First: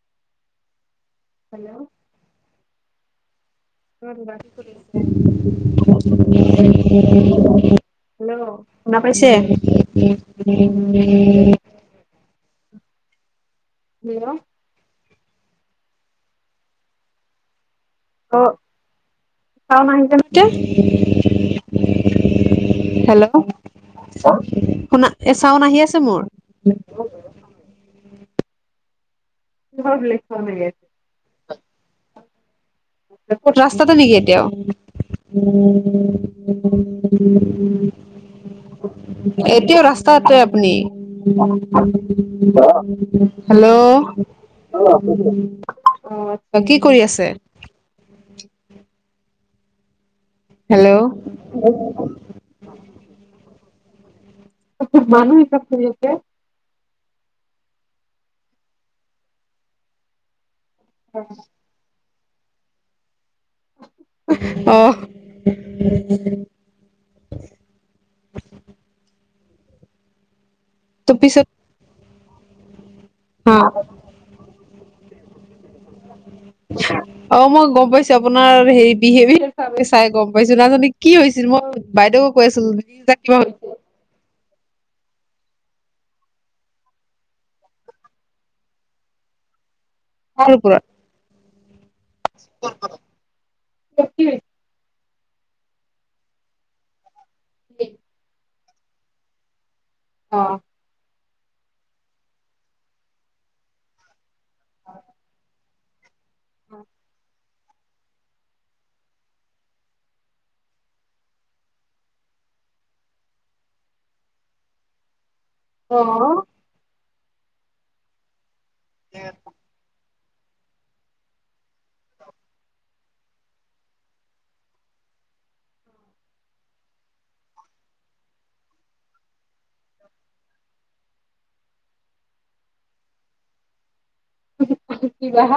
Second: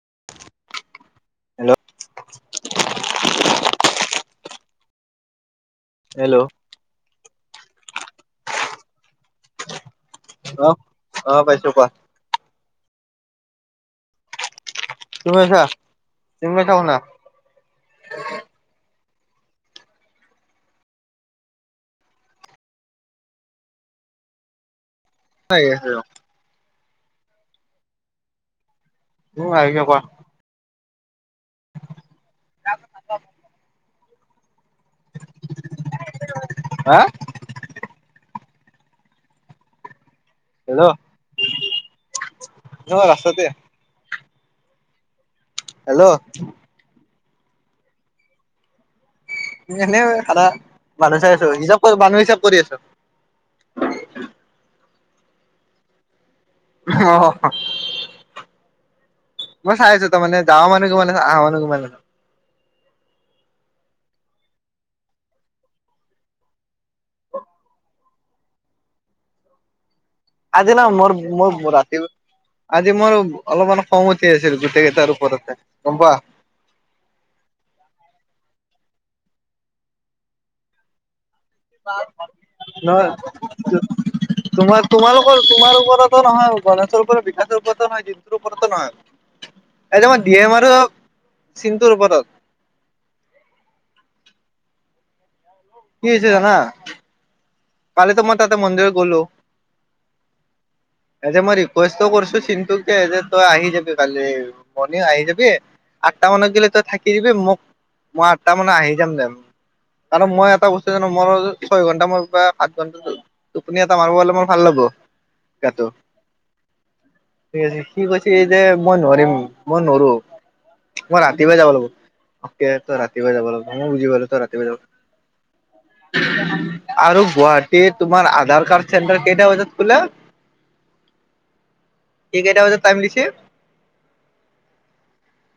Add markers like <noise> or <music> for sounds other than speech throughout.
<unintelligible> Hello <unintelligible> <unintelligible> hello hello শুনা পাইছে অ অ পাইছো কোৱা <unintelligible> হেল্ল তুমি পাইছা তুমি পাইছা শুনা অ ছাউণ্ড <unintelligible> হেল্ল' শুনা চাউন আহি আছে মোৰ তুমি আহিছে কোৱা <unintelligible> ক'ত ৰাস্তাটো নেকি এতিয়াও হা <unintelligible> এতিয়াও ৰাস্তা কতে আপনি? হেল্ল' মই ৰাস্তাতে হেল্ল' হেল্ল' <unintelligible> কি কৰি আছে? এনে সাদা হেল্ল' মানুহ চাই আছো। হিচাপ- মানুহ হিচাপ কৰি আছো। মানুহ হিচাপ কৰি আছে। অ'হ। মই চাই আছো তাৰমানে দা মানহ মমান আ আহ মানো মমানে আহ <unintelligible> আজি না মোৰ পিছত মোৰ ৰাতি আজি মোৰ অ অলপমান খং উঠি আছিলো গোটেই কেইটাৰ ওপৰতে গম পোৱা অ মই গম পাইছো। আপোনাৰ হেৰি বিহেভিয়াৰ চ চাই গম পাইছো নাজান কি হৈছে মই বাইদেউকো কৈ আছিলোঁ নহয় কিবা তোমাৰ তোমালোকৰ তোমাৰ ওপৰতো নহয় গণেশৰওপৰত বিকাশৰ ওপৰত নয় জিটোৰ ওপৰতো নহয় <unintelligible> এইটো মই দি কাৰ এম আৰু ওপৰত? চিনটোৰ ওপৰত কি হৈছে জানা কালি তো মই তাতে মন্দিৰত গলো অ' এ যে মই ৰিকুৱেষ্ট কৰিছো চিনন্তুকে যে তই আহি যাবি কালি মৰ্নিং আহি যাবি আঠটা মানত গ'লে তই থাকি দিবি মোক মই আঠটা মানে আহি যাম দোম কাৰ মই এটা বস্তু জানো মোৰ ছয় ঘন্টা মই পৰা সাত ঘণ্টা টোপনি এটা মাৰিব হলে মাৰ ভাল লব আহ ঠিক আছে স কৈছে যে মই নোৱাৰিম মই নোৱাৰো মই ৰাতিুৱাই যাব লাগিব অকে তই ৰাতিপুৱা যাব লাগিব ন বুজি পাল তই ৰাতিপুৱা যাব আৰোগ গুৱাহাটীত তোমাৰ আধাৰ কাৰ্ড চেণ্টাৰ কেেই দয়া হৈ যাত কল এই কেইটা বজাত টাইম দিছে কিা আ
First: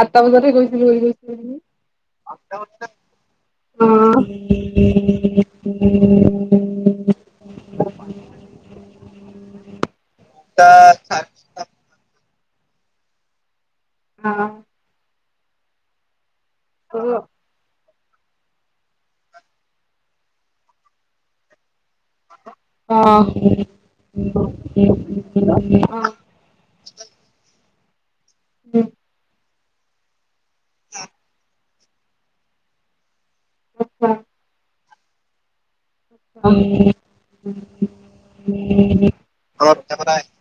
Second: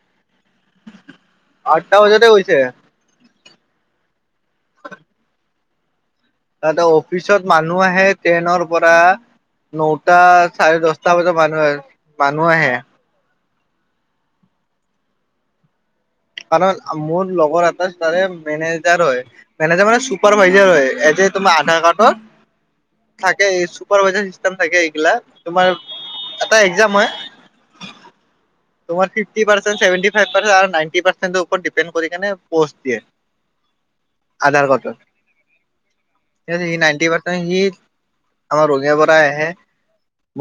আঠটা বজাতে গৈছিলো গৈছিলি ব আঠটা বজাতে কৈছে অ তাতে অফিচত মানুহ আহে ট্ৰেইনৰ পৰা ন টা চাৰে দহটা বজাত মানুহ আহ মানুহ আহে অ। কাৰানে মোৰ লগৰ তাৰে মেনেজাৰ হয় মেনেজাৰ মানে চুপাৰভাইজাৰ হয় এজ তোমাৰ আধাৰ কাৰ্ডৰ অ অ থাকে এই চুপাৰাইজাৰ চিেম থাকে এইগিলা তোমাৰ এটা এক্জাম হয় উম মাৰাৰে ন পৰ ডপে কৰি প দিয়ে আচ্ছা আধাৰ কত সি নাইনটি পাৰ্চেন্ট সি আমাৰ ৰঙ পৰা আহে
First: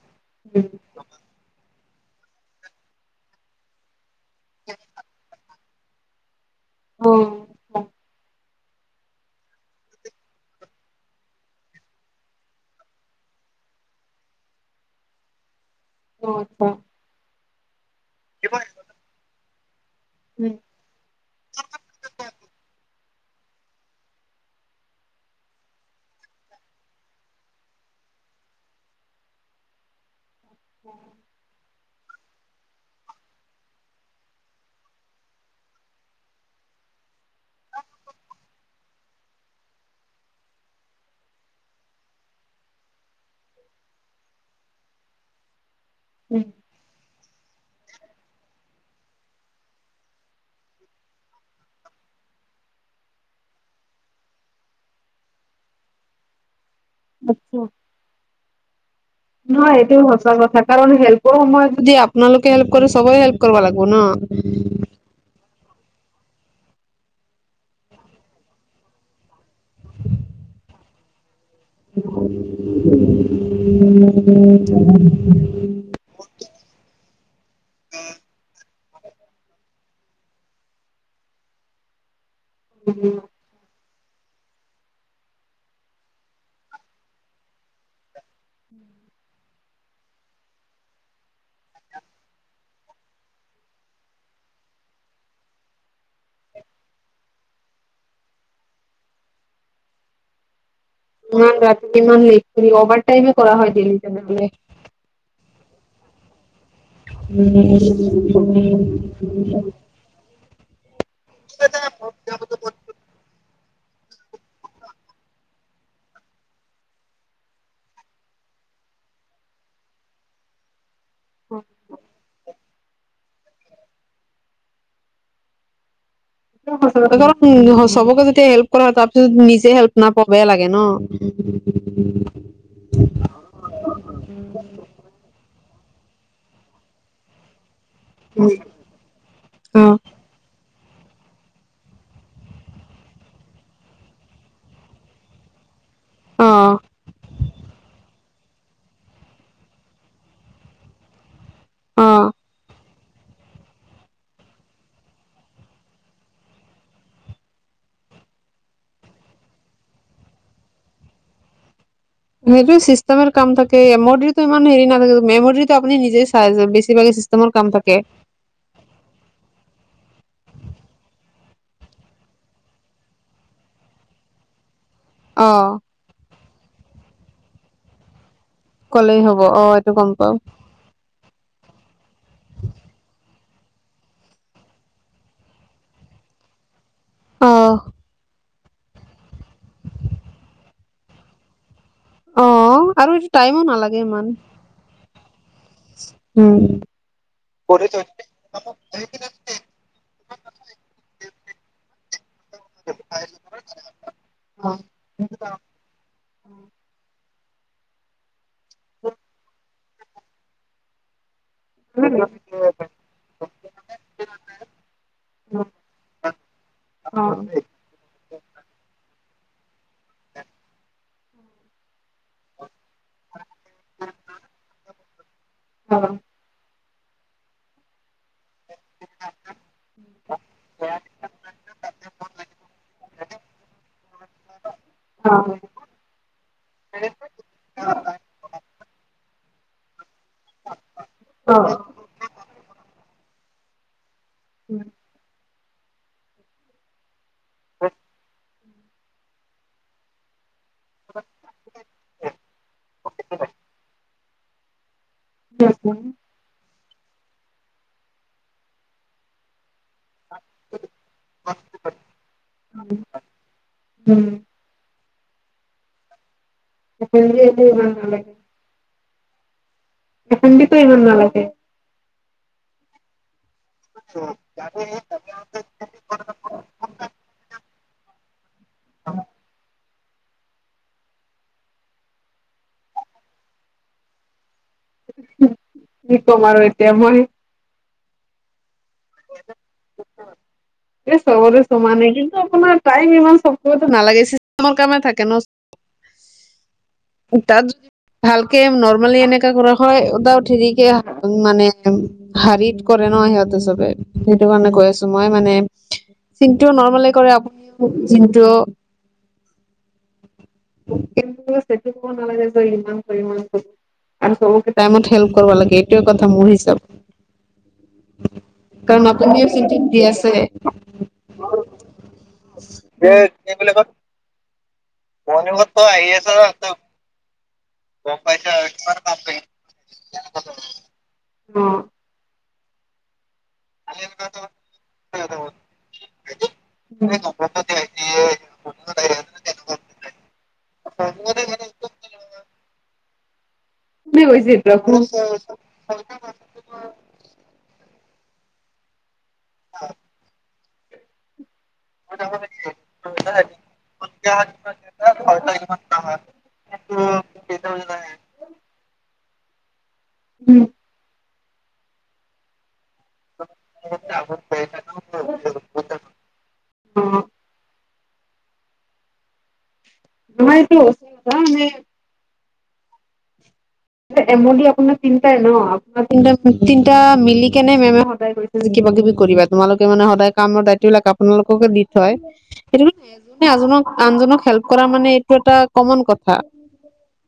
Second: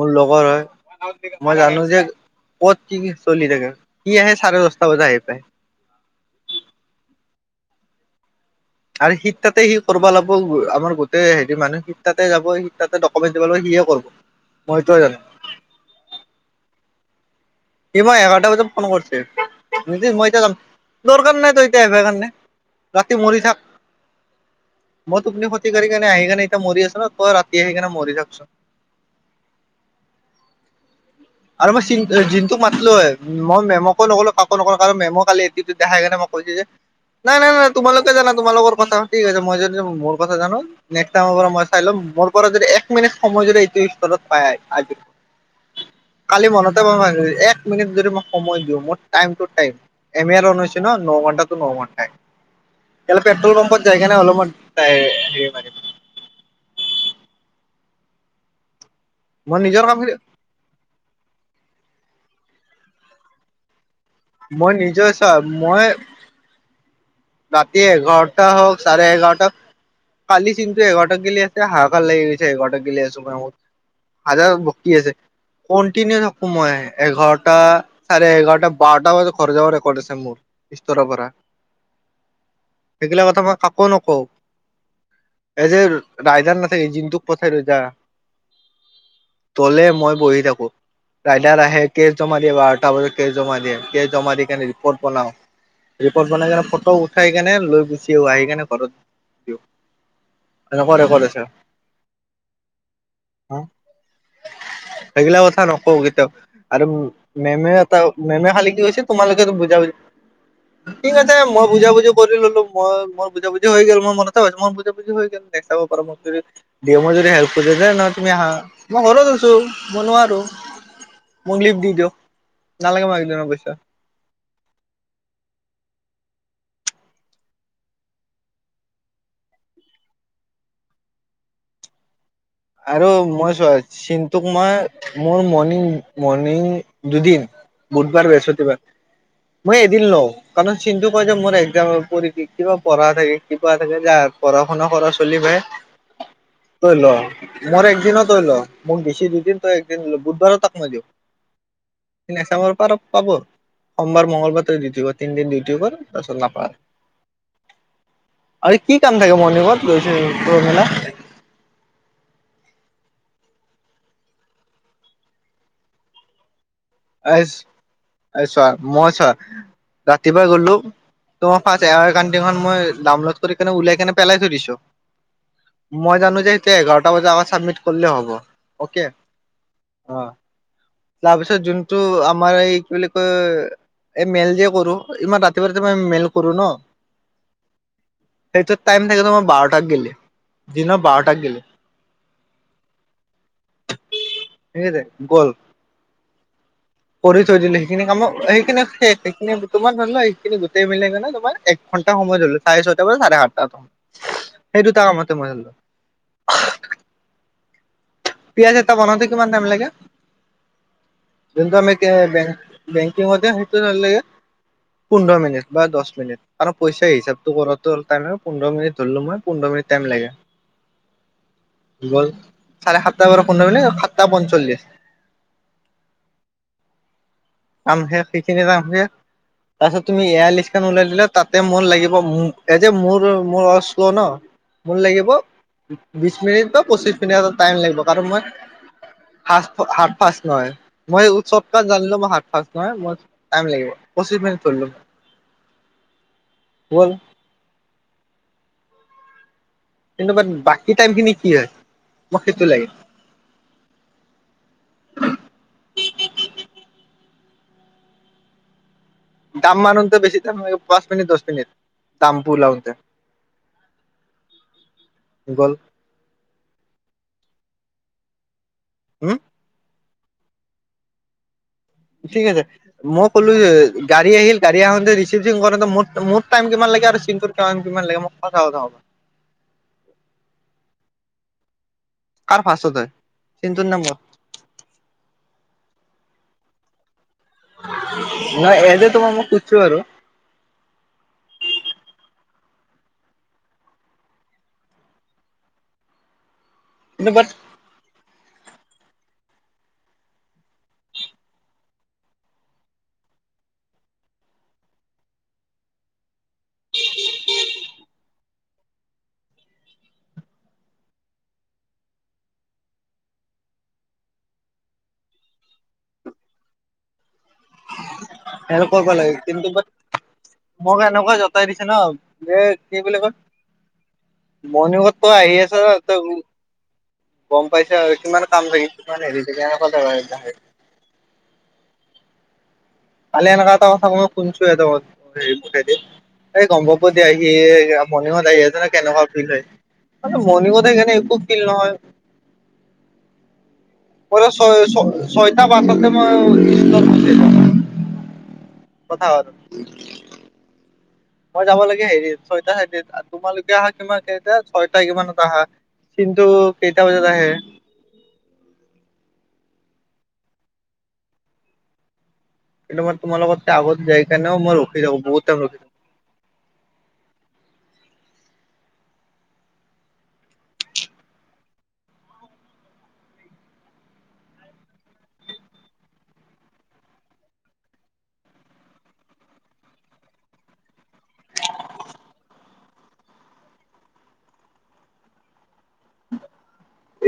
মোৰ লগৰ হয় মই জানো যে ক'ত কি কি চলি থাকে কি আহে চাৰে দহটা বজাত আহি পায় অ অ আৰু শীত তাতে সি কৰিব লাগ আম গোেই হেৰি মানুহ শীতাতে যাব সীত তাতে ডকুমেণ্ট দিব লাগিব কি কৰ মইটোোৱে জানো ন স মই এঘাৰটা বজাত ফোন কৰিছে কৈছি, মই এতিয়া উম যাম, দৰকাৰ নাই তই, এতিয়া কাৰণে ৰাতি মৰি থাক। মই তুপনি ক্ষতিকাৰি কাৰনে আহি কেনে এতিয়া মৰি আছো ন ত ৰাতি আহি কেনে মৰি থাককচোন <unintelligible> আৰু মই চ ত মাতলো হয়, মই মেমকো নকলো, কাকো নো কাৰন, মেমু কালি, এন্ত্ৰীটো দেখাই কৈছে যে নাই নাই নাই তোমালোকে জানা তোমালোকৰ কথা ঠিক আছে মই যদি মোৰ কথা জানো নেক্সট টাইমৰ পৰা মই চাই ল'ম মোৰ পৰা যদি এক মিনিট সময় যদি এইটো স্তৰত পাই আজিৰ <unintelligible> উম কালি মনতে, মকভাগছি এক মিনিট যদি মই সময় দিওঁ, মোৰ টাইম টো, টাইম, এম, ৰন হৈছে ন, ন ঘন্টা টো, ন ঘন্টাাই। লে পেট্ৰল পাম্পত যায়গ নাই অলপমান হেৰি মাৰ আচছা মই নহয় নিজৰ এইটো কামখিনি সচা কথা কাৰণ হেল্পৰ সময়ত যদি আপোনালোকে হেল্প কৰে সবে হেল্প কৰিব লাগিব ন মই নিজৰ চ মই ৰাতি এঘাৰটা হওক চাৰে এঘাৰটা কালি চিন্তন্তু এঘাৰটা গলে আ হাহাকাৰ লাগিৈছে ঘক গিল আছো মত হাজাৰ বক্তি আছে, কন্টিনিউ থাকো মই এঘাৰটা চাৰে এঘাৰটা। বাৰটা বজাত ঘৰ যাব ৰেকৰ্ড আছে মোৰ ্তৰৰ পৰা সেইগিলা কথা মই ক আকৌ নক এই যে ৰাায়দান নাথাকে জিন্তুক পথাই ৰৈ যা তলে মই বহি থাকো ৰাইডাৰ আহে কেচ জমা দিয়ে বাৰটা বজাত কেচ জমা দিয়ে কেচ জমা দি কেনে ৰিপৰ্ট বনাওঁ ৰিপৰ্ট বনাই কেনে ফটো উঠাই কেনে লৈ গুচি আহও আহি কেনে ঘৰত দিওঁ এনেকুৱা ৰেকৰ্ড আছে মান ৰাতি কিমানট কৰি অভাৰাইম কৰা হয় ডেলিনেলে ক কেতিয়াও আৰু মেমে এটা মেমে খালী কি গৈছে তোমালোকে বুজাবুজি ঠিক আছে মই বুজাবুজি ললো মই মোৰ বুজাবি হৈ গল মই মনতে হৈছে মোৰ বুজাবুজি হৈ গ'ল চাব পাৰো মোক যদি দি মই যদি হেল্প কৰি যে ন তুমি আহা মই ঘৰত আছো মই নোৱাৰো মোক লিপ দি দো <unintelligible> নালাগে মালিকজনৰ পইচা। চবকে যদি হেল্প কৰা হয় তাৰ পাছত নিজে হেল্প নাপাওঁ বেয়া লাগে ন। <inaudible> আৰু মই চোৱা চিন্তুক মই মোৰ মনি মৰ্ণিং দুদিন বুধবাৰ বৃহস্পতিবাৰ মই অ এদিন লও কাৰণ চিন্তু কয় যে মোৰ একজাম কিবা পঢ়া থাকে কিবা থাকে যে পঢ়া শুনা কৰা চলি ভাই অ তৈ লো <unintelligible> তই একদিনও তয় লো মোক দিছি দুদিন তই একদিনল বুধবাৰ তাক মাই দিও অ <unintelligible> পৰা পাব <unintelligible> সোমবাৰ মঙ্লবাৰ ত ডিউটি কৰ তিনদিন ডিউটি কৰ তাৰপিছত নাপা। আৰু কি কাম থাকে মৰ্ণিকত পুৰ মেলা। সেইটো চিষ্টেমৰ কাম থাকে মেমৰি টো ইমান হেৰি নথাকে মেমৰি টো আপুনি নিজে চাই। বেছিভাগে আ চিষ্টেমৰ কাম থাকে চোৱা মই চোৱা ৰাতিপুৱা গলো। তোমাৰ ফাচ এয়াৰ কানিখন মই দামল কৰি কেনে উলাই কেনে পেলাই থৈ দিছো। অ মই জানো যে এতিয়া এঘাৰটা বজাৰ আগত চাবমিট কৰিলে হ'ব। অকে কলেই হব অ' এইটো গম পাও। তাৰপিছত যোনটো আমাৰ এই কি বুলি কয় এই মেইল যে কৰো ইমান ৰাতিপুৱা ৰাতি মই মেইল কৰো ন আহ। সেইটো টাইম থাকে তোমাৰ বাৰটাক গেলে দিন বাৰটাক গেলে। অ আৰু এইটো টাইমো নালাগে ইমান। ঠিক আছে গ'ল। উম কৰি থৈ দিলো সেইখিনি কামো সেইখিনি শেষ সেইখিনি তোমাৰ ধৰি লোৱা সেইখিনি গোটেই মিল কেনে তোমাৰ এক ঘণ্টা সময় ধৰিলো চাৰে ছয়টা পৰা চাৰে সাতটা অ সেই দুটা কামতে মই ধৰিলো উম পিয়াঁজ এটা বনাওঁতে কিমান টাইম লাগে যোনটো আমিকে বেং বেংকিংতে সেটো <unintelligible> পোন্ধৰ মিনিট বা দহ মিনিট আৰু পইচা অ হিচাপটো কৰোঁতে টাইম পোন্ধৰ মিনিট ধৰিলো মই পোন্ধৰ মিনিট টাইম লাগে গল চাৰে সাতটাৰ পৰা পোন্ধৰ মিনিট সাতটা পঞ্চল্লিশ অ কাম শেষ সেইখিনিতে কাম শেষ তাৰপিছত তুমি এয়া লিষ্ট ওলাই দিলা তাতে মোৰ লাগিব এ যে মোৰ মোৰ অশ কো ন মোৰ লাগিব বিশ মিনিট বা পঁচিশ মিনিট এটা টাইম লাগিব কাৰণ মই হাচ হাত ফাৰ্চ নহয় মই অ'। চতকাত জানিলো মোৰ হাতফাৰ্চ নহয় মই টাইম লাগিব পছিশ মিনিট ধৰিলো গল <unintelligible> কিন্তু বাত বাকী টাইম খিনি কি হয় মোক সেইটো লাগে <unintelligible> দাম মানোতে বেছি টাইম <unintelligible> পাঁচ মিনিট দহ মিনিট দাম পো উলাওতে উম গুগোল <unintelligible> নালাগে হম। এখনদিতো ইমান নালাগে। ঠিক আছে মই ক'লো গাড়ী আহিল গাড়ী আহাতে ৰিচিভিং কৰোতে মোৰ মোৰ টাইম কিমান লাগে আৰু চিংকুৰ কিমান লাগে মোক <unintelligible> কাৰ ফাৰচত, চিন্তুৰ নম্বৰ। কি কম আৰু এতিয়া মই। নাই এ তোমাক মই খুজছো আৰু এ <unintelligible> আপোনাৰ টাইম ইমান চব নালাগে চিষ্টৰ কামে থাকে ন। কিন্তু বাট তাত ভালকে নৰৰ্মালি এনে কৰা হয় উদ েৰিকে মানে হাৰিত কৰে ন সিহঁতে চবে। সেইটো কাৰণে কৈ আছো মই মানে চিনটো নৰ্মেল কৰে আপুনি জিনটো কিন্তুটো কব নালাগে যে ইমানক ইমান ক। আৰু চবকে টাইমত হেল্প কৰিব লাগে এইটোৱে কথা মোৰ হিচাপ। হেল্প কৰিব লাগে কিন্তু বাট <unintelligible> আছে। মোক এনেকুৱা জতাই দিছে ন দে কি বুলি কয়। মৰ্ণগত আহি আছ <unintelligible> গম পাইছে আৰু কিমান কাম লাগিছে কিমান হেৰি থনেকুৱা য অ'। কালি এনেকা এটা কথা মই শুনাচো কো এ হৰি এই গম্পাপতি আহি মনহত আহি জানো কেনেকুৱা ফিল হয়। ম মণ কোধাই কেনে একো ফিল নহয়। <inaudible> কোনে ম কৈছে ছ এইটো ছয়টা বছতে মই কথা হয় আৰু। মই যাব লাগে হেৰিত ছয়টা চাইত তোমালোকে আহা কিমান এতিয়া ছয়টা কিমানত আহা। কিন্তু কেইটা বজাত আহে? উম। কিন্তু মই তোমাৰ লগ আগত যাই কাৰণেও মই ৰখি থাকো বহুত টাইম ৰখি থাকো। অ <unintelligible> এমনি আপোনাৰ তিনটাই ন আপোনাৰ তিনটা মিলি কেনে মে সদায় কৰি। কিবা কিবি কৰিবা তোমালোকে মানে সদায় কামৰ দায়িত্ববলাক আপোনালোককে দি থয়, সেইটোজনৰ আনজনক হেল্প কৰা মানে এইটো এটা কমন কথা।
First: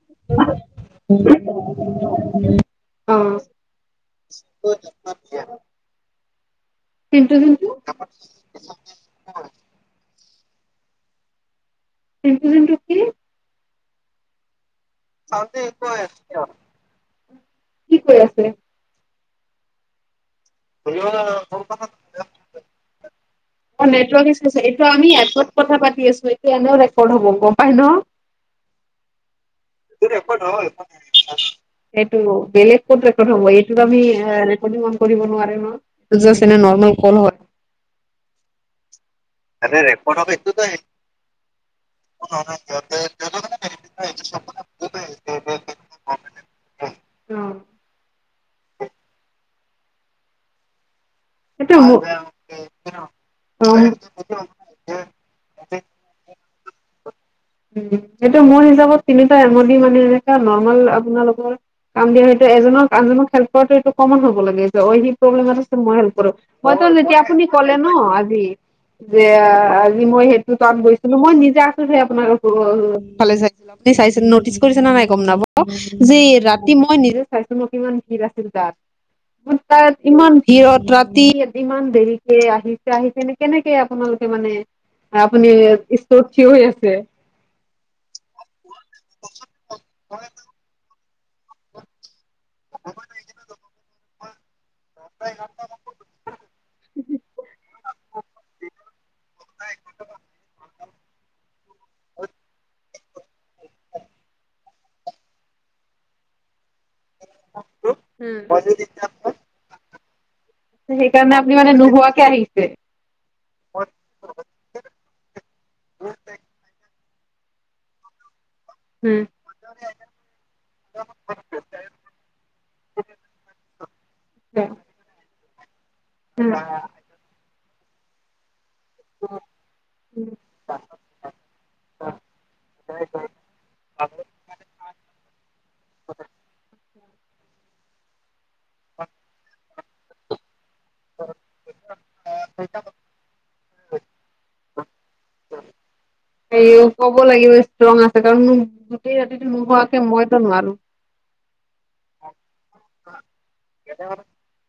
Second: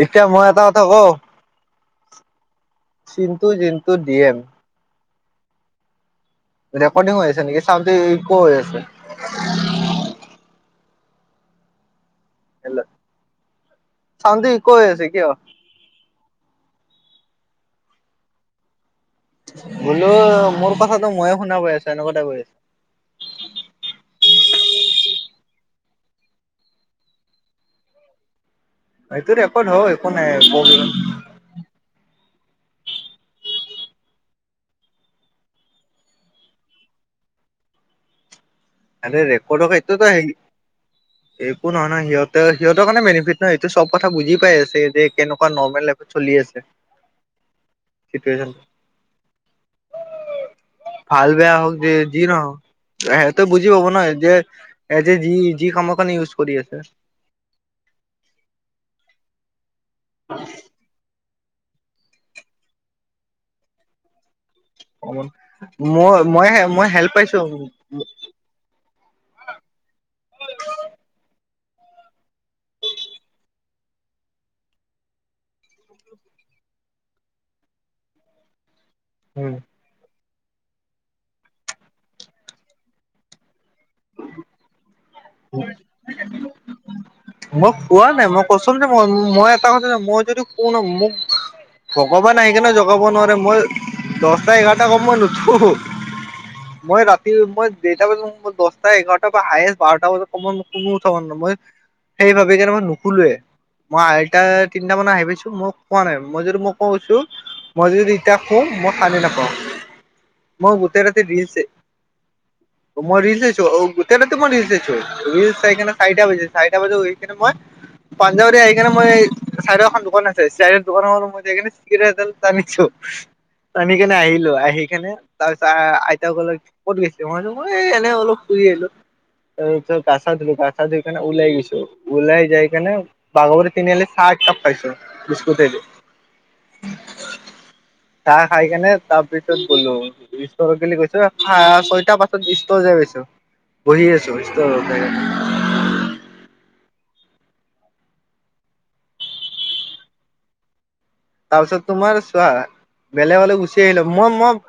এতিয়া মই এটা কথা কওঁ Chintu <unintelligible> Jintu D M <unintelligible> recording হৈ পিন্টু আছে নেকি জোনটো চাওঁতে ইক হৈ আছে। <unintelligible> চানধি কি কৰি আছে। বোলো মোৰ কথাটো ময়ে শুনা পায় আছো এনেকুৱা টাইপ হয় আছে। অ' নেটৱৰ্ক এইটো আমি এপত কথা পাতি আছো এইটো এনেও ৰেকৰ্ড হব গম পাই ন। <inaudible> এইটো ৰেকৰ্ড হয় একো নাই <unintelligible> এইটো বেলেগ কত ৰেকৰ্ড হব এইটোত এ আমি ৰেকৰ্ডিঙ অন কৰিব নোৱাৰে ন ইটো জট এনে ৰ্নমল কল হয়। আ ৰেকৰ্ড খাইটো ত। একো নহয় নয় সিহঁতে সহতৰ কাৰণে বেনিফি নহয় সটো চব কথা বুজি পাই আছে যে কেনেকুৱা নৰ্মেল চলি আছে। উম। চিটুৱেচনটো। ভাল বেয়া হওক সেইটো যে যি নহওঁক। বুজি অ পাব নহয় যে এজ যি যি কামৰ কাৰি ইউজ কৰি আছে। উ সেইটো মোৰ হিচাপত তিনিটা এম দি মানে এনে নৰ্মেল আপোনালোকৰ কাম দিয়া হয়তটো এজনক আনজননৰ খেলপতো এইটো কমন হ'ব লাগে। লগৰ কেইজনীক কমন কৰিবলৈ মানে মই বিপদত মই মইতোন হেল্প এতিয়া পাইছো আপুনি ক'লে উম ন আজি। যে আজি মই সেইটো তাত গৈছিলো মই নিজে আছোহে আপোনাৰ। অ' ভালে চাইছিল আপুনি চাই নটিচ কৰিছে না নাই গম নাপ যে ৰাতি মই নিজে চাই। ইমান ভিৰ আছিল তাত, তাত ইমান ভিৰত ৰাতি ইমান দেৰিকে আহিছে আহিছে ন কেনেকে আপোনালোকে মানে আপুনি টৌৰ থিয় হৈ আছে। মই কোৱা নাই মই কৈছো যে মই মই এটা কথাই মই যদি কওঁ ন মোক গবা নাই কাৰণে জগাব নোৱাৰে মই দহটা এঘাৰটা আগত মই নুঠো। মই ৰাতি মই দেৰটা বজাতো দহটা এঘাৰটা বা হায়ষ্ট বাৰটা বজাত কম কমো উঠাব মান মই সেই ভাবে কিণি কেনে মই নুখোলোৱে মই আইটা তিনটা মানে আহি পাইছো, মই কোৱা নাই মই যদি মই ক মই যদি উম। ইতিয়া শু, মই খাৰে নাপাওঁ। মই গোটেই ৰাতি সেইকাৰণে দি আপুনি আছে। মানে নোহোৱাকে আহিছে। মই দি চাইছো হ গোটেই ৰাতি মই ৰিলচ চাইছো তো মই চাইাই <unintelligible> মই প আহিনে মই চাইদত এখন দোকান আছে চাইদত দোকানখনত জাই কিনে মই চিগাৰেট এডাল টানিছো। আমি কেনে আহিলো আহি কেনে তাৰ পিছ আইত কলে ক'ত গৈছিলো মইনো মই এই এনে অলপ ফুৰি আহিলো। ত তই গা চা ধুই গাচা ধুই কেনে ওলাই গৈছে। ওলাই যাই কেনে বাগোৰি টিনিআলি আহলে চাহ একাপ খাইছো বিস্কুটয়ে দি। <unintelligible> চাহ খাই কেনে তাৰপিছত গলো। গি গৈছো ছয়টাৰ পাছত ষ্ট যাই পাইছো। বহি আছো। এই ক'ব লাগিব ৰঙা চাদৰ আছে কাৰণ গোটেই মোৰ মইতো নোৱাৰো। তাৰপিছত তোমাৰ চোৱা বেলেগলৈ গুচি আহিলো মই মই